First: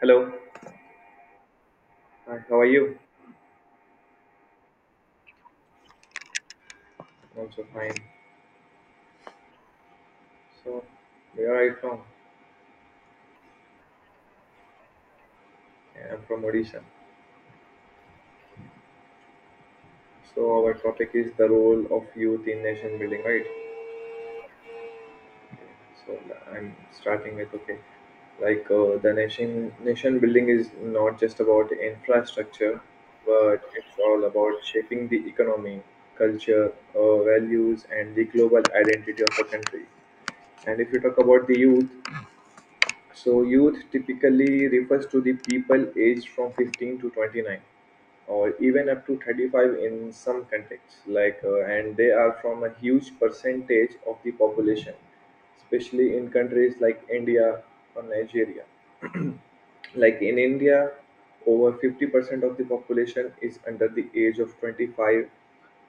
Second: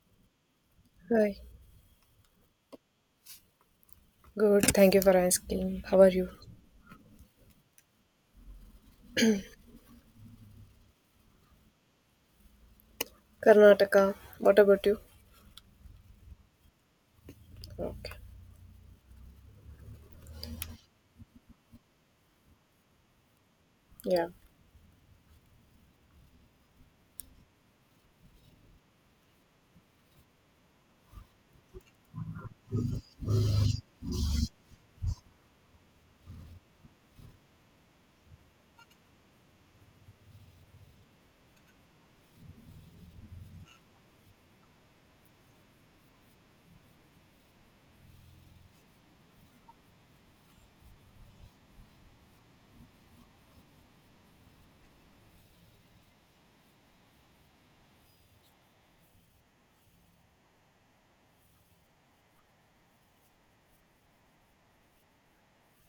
Hello, Hi. hi, how are you? Good. Thank you for asking. How are you? I'm also fine. So, where are you from? Karnataka. What about you? Yeah, I'm from Odisha. Okay. So, our topic is the role of youth in nation building, right? Yeah. So, I'm starting with okay, like the nation building is not just about infrastructure, but it's all about shaping the economy, culture, values, and the global identity of a country. And if you talk about the youth, so youth typically refers to the people aged from 15 to 29, or even up to 35 in some contexts. And they are from a huge percentage of the population, especially in countries like India or Nigeria. Like in India, over 50% of the population is under the age of 25.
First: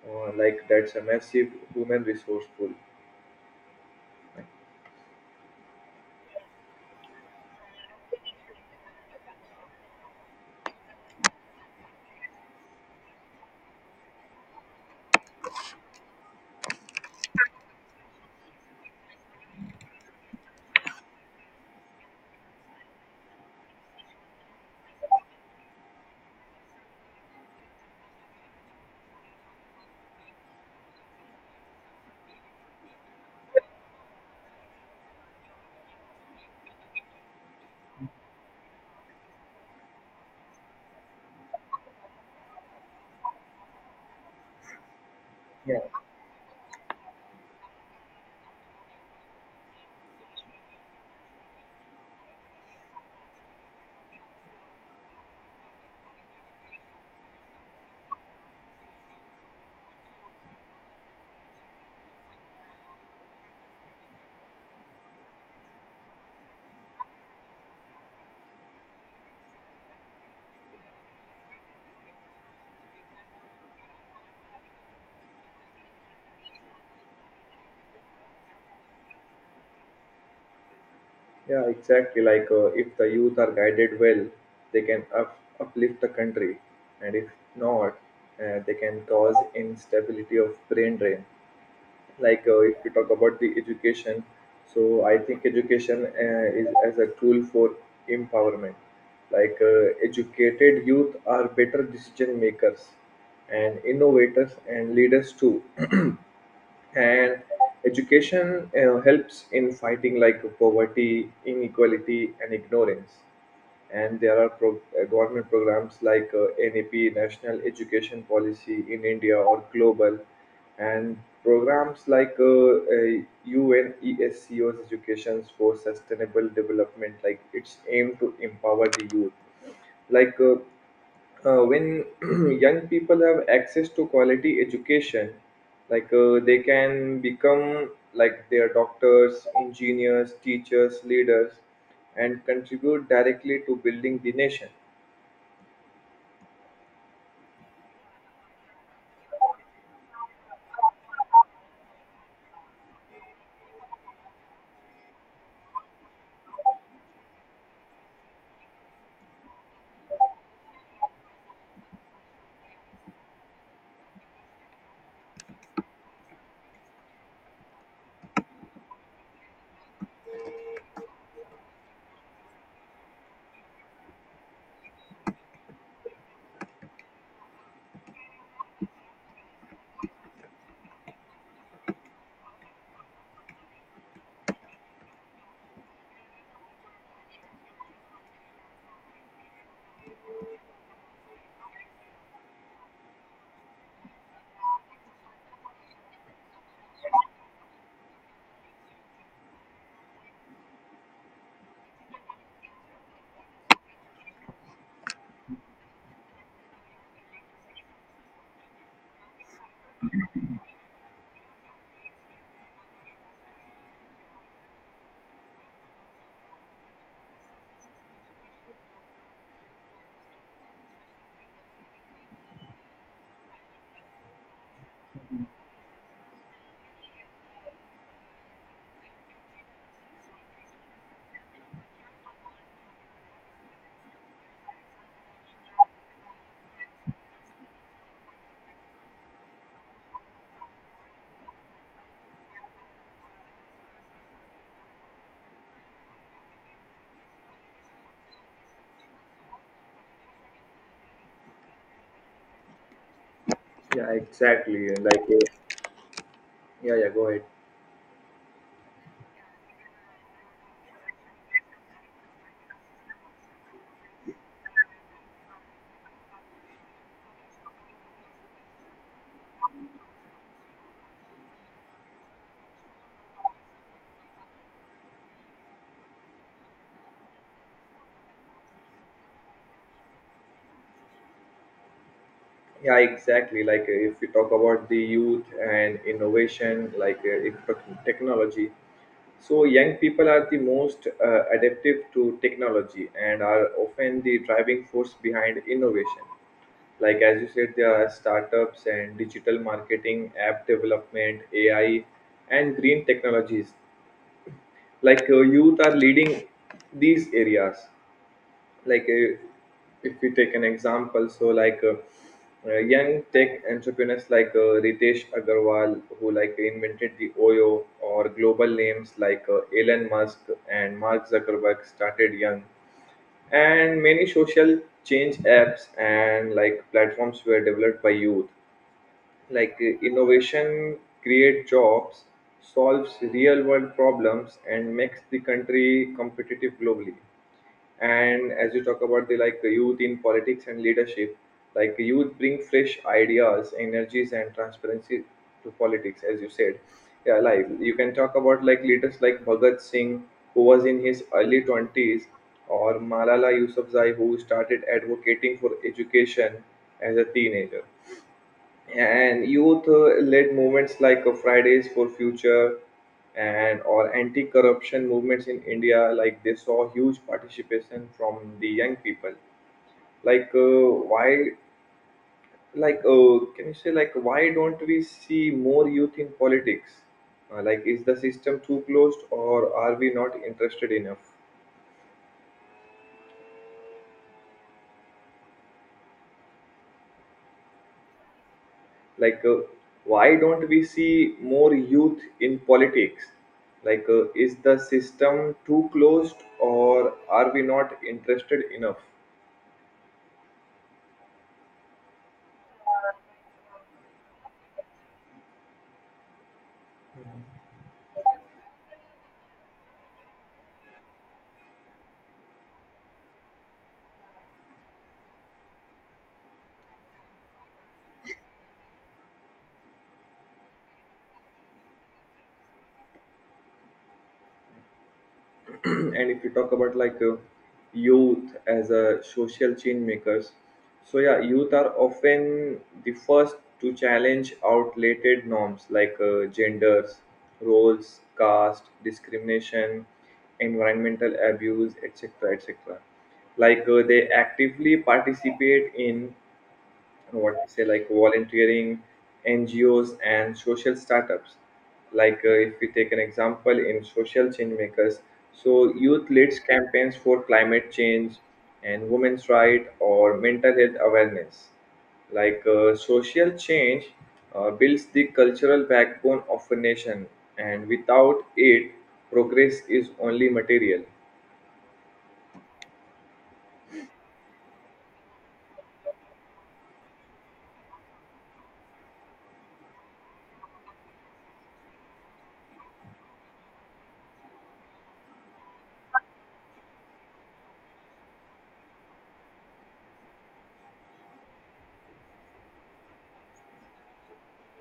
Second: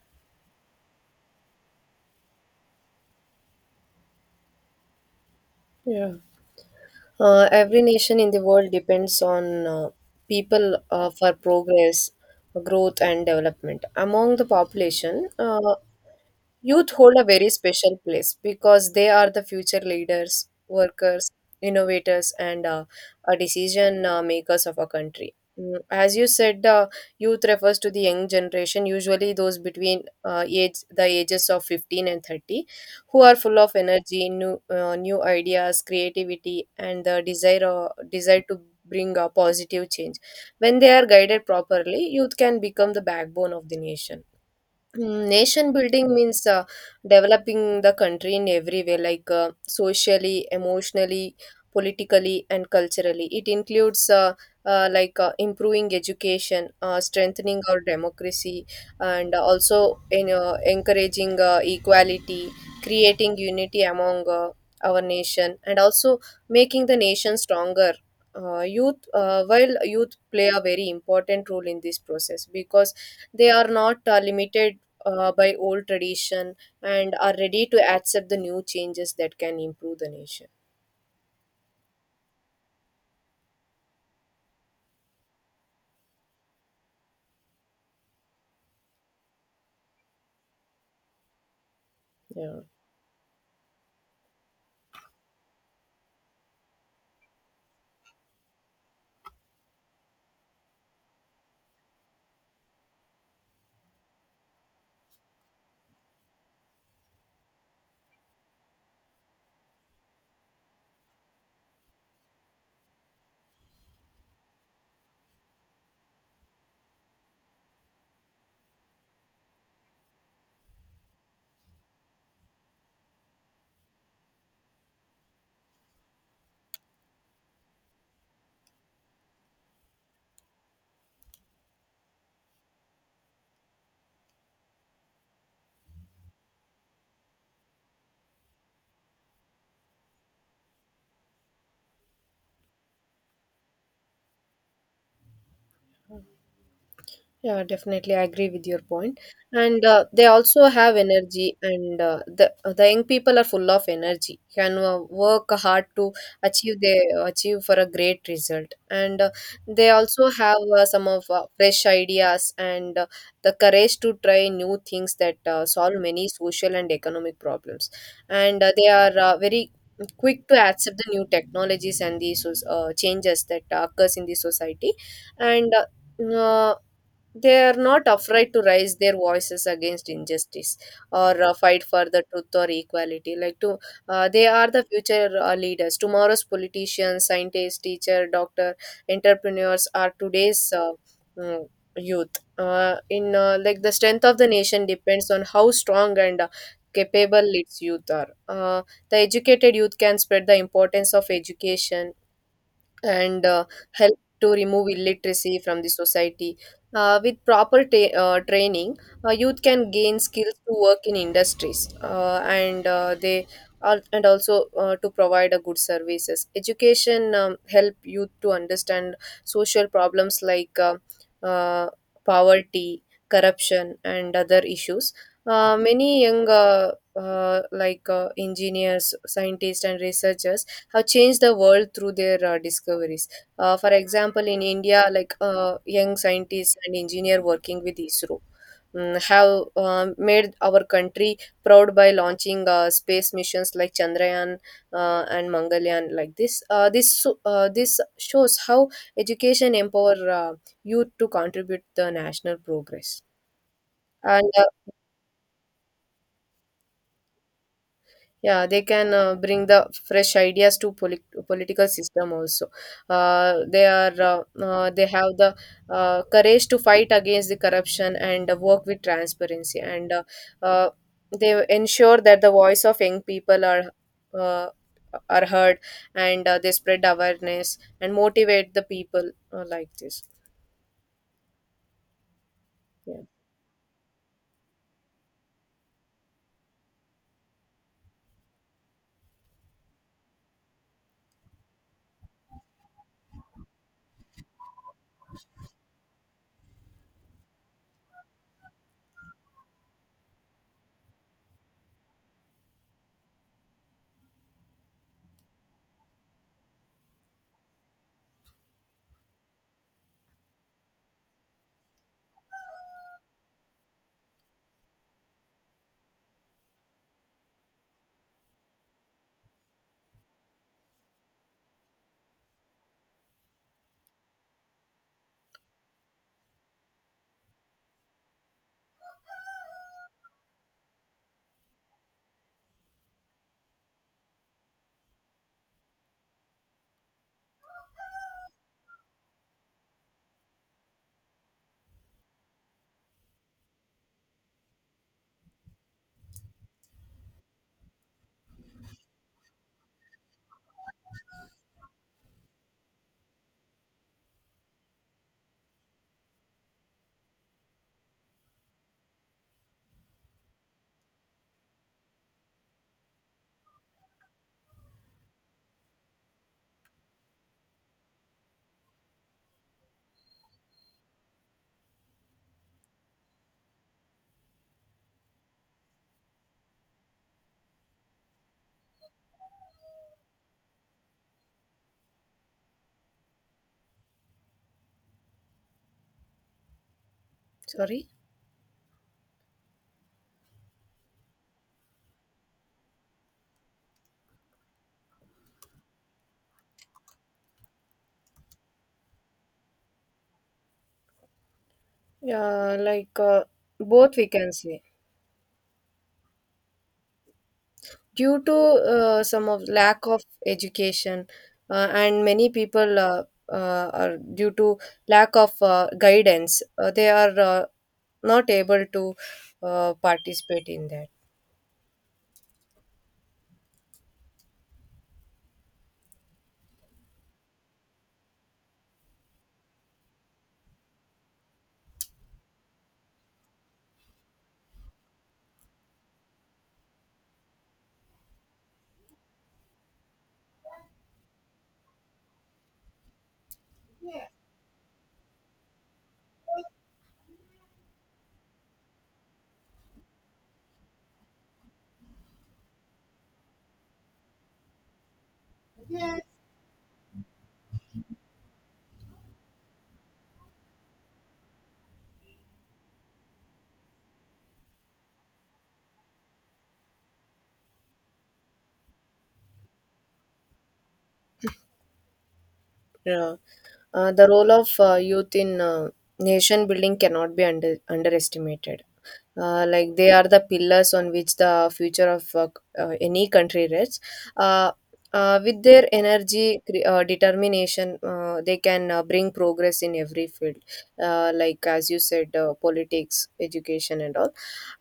Like that's a massive human resource pool. Yeah. Every nation in the world depends on people for progress, growth, and development. Among the population, youth hold a very special place because they are the future leaders, workers, innovators, and decision makers of a country. As you said, youth refers to the young generation, usually those between age the ages of 15 and 30, who are full of energy, new ideas, creativity, and the desire to bring a positive change. When they are guided properly, youth can become the backbone of the nation. Nation Yeah. building means developing the country in every way, like socially, emotionally, politically, and culturally. It includes improving education, strengthening our democracy, and also encouraging equality, creating unity among our nation, and also making the nation stronger. While youth play a very important role in this process because they are not limited by old tradition and are ready to accept the new changes that can improve the nation. Yeah, exactly. If the youth are guided well, they can uplift the country, and if not, they can cause instability of brain drain. Yeah. If you talk about the education, so I think education is as a tool for empowerment. Educated youth are better decision makers, and innovators and leaders too, and education helps in fighting like poverty, inequality, and ignorance. And there are government programs like NAP, national education policy in India, or global and programs like UNESCO's Education for Sustainable Development. Like it's aim to empower the youth. Like uh, when young people have access to quality education, they can become like their doctors, engineers, teachers, leaders, and contribute directly to building the nation. Yeah, definitely, I agree with your point. And they also have energy, and the young people are full of energy. Can work hard to achieve they achieve for a great result, and they also have some of fresh ideas and the courage to try new things that solve many social and economic problems. And they are very quick to accept the new technologies and the changes that occurs in the society, and. uh, they are not afraid to raise their voices against injustice or fight for the truth or equality like to they are the future leaders, tomorrow's politicians, scientists, teacher, doctor, entrepreneurs are today's mm, youth. Uh, in uh, like the strength of the nation depends on how strong and capable its youth are. The educated youth can spread the importance of education and help to remove illiteracy from the society. With proper training, youth can gain skills to work in industries and also to provide a good services. Education help youth to understand social problems like uh, poverty, corruption, and other issues. Many young engineers, scientists, and researchers have changed the world through their discoveries. For example, in India, young scientists and engineer working with ISRO have made our country proud by launching space missions like Chandrayaan and Mangalyaan. Like this, this shows how education empower youth to contribute the national progress. Yeah, And exactly. Yeah, yeah, go ahead. yeah, they can bring the fresh ideas to political system also. They are they have the courage to fight against the corruption and work with transparency, and uh, they ensure that the voice of young people uh, are heard, and they spread awareness and motivate the people like this. Yeah, Yeah, exactly. If we talk about the youth and innovation, like if tech- technology, so young people are the most adaptive to technology and are often the driving force behind innovation. Like as you said, there are startups and digital marketing, app development, AI, and green technologies. Youth are leading these areas. like uh, if we take an example, so young tech entrepreneurs like Ritesh Agarwal, who like invented the Oyo, or global names like Elon Musk and Mark Zuckerberg started young, and many social change apps and like platforms were developed by youth. Innovation create jobs, solves real world problems, and makes the country competitive globally. And as you talk about the like youth in politics and leadership, like youth bring fresh ideas, energies, and transparency to politics. As you said, yeah, like you can talk about like leaders like Bhagat Singh, who was in his early 20s, or Malala Yousafzai, who started advocating for education as a teenager. And youth led movements like Fridays for Future, and or anti-corruption movements in India, like they saw huge participation from the young people. Like uh, why like uh, can you say like why don't we see more youth in politics? Like is the system too closed, or are we not interested enough? sorry. like uh, why don't we see more youth in politics? Is the system too closed, or are we not interested enough? Yeah, both we can say. Due to some of lack of education and many people are due to lack of guidance. They are not able to participate in that. And if you talk about youth as a social change makers, so yeah, youth are often the first to challenge outdated norms like genders, roles, caste discrimination, environmental abuse, etc., etc. They actively participate in what we say, like volunteering, NGOs, and social startups. If we take an example in social change makers, so youth leads campaigns for climate change and women's right, or mental health awareness. Social change builds the cultural backbone of a nation, and without it, progress is only material. uh, the role of youth in nation building cannot be underestimated. Like they are the pillars on which the future of any country rests. Uh, with their energy, determination, they can bring progress in every field, like as you said, politics, education, and all.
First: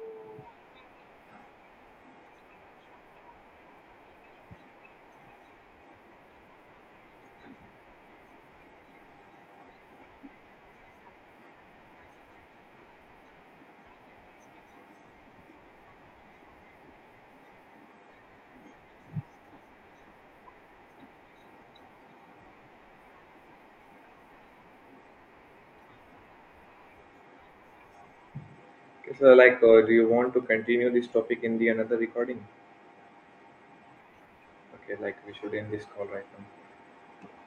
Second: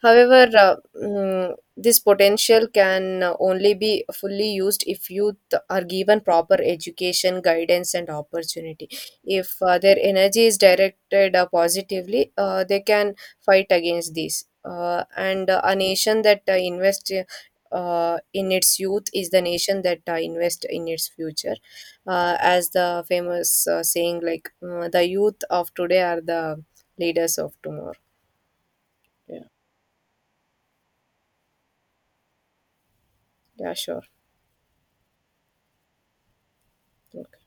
However, this potential can only be fully used if youth are given proper education, guidance, and opportunity. If their energy is directed positively, they can fight against this. And a nation that invests in its youth is the nation that invests in its future. As the famous saying, like, the youth of today are the leaders of tomorrow. Okay, so Yeah, do you want to continue this topic in the another recording? yeah, sure. Okay, like we should end this call right now. Okay.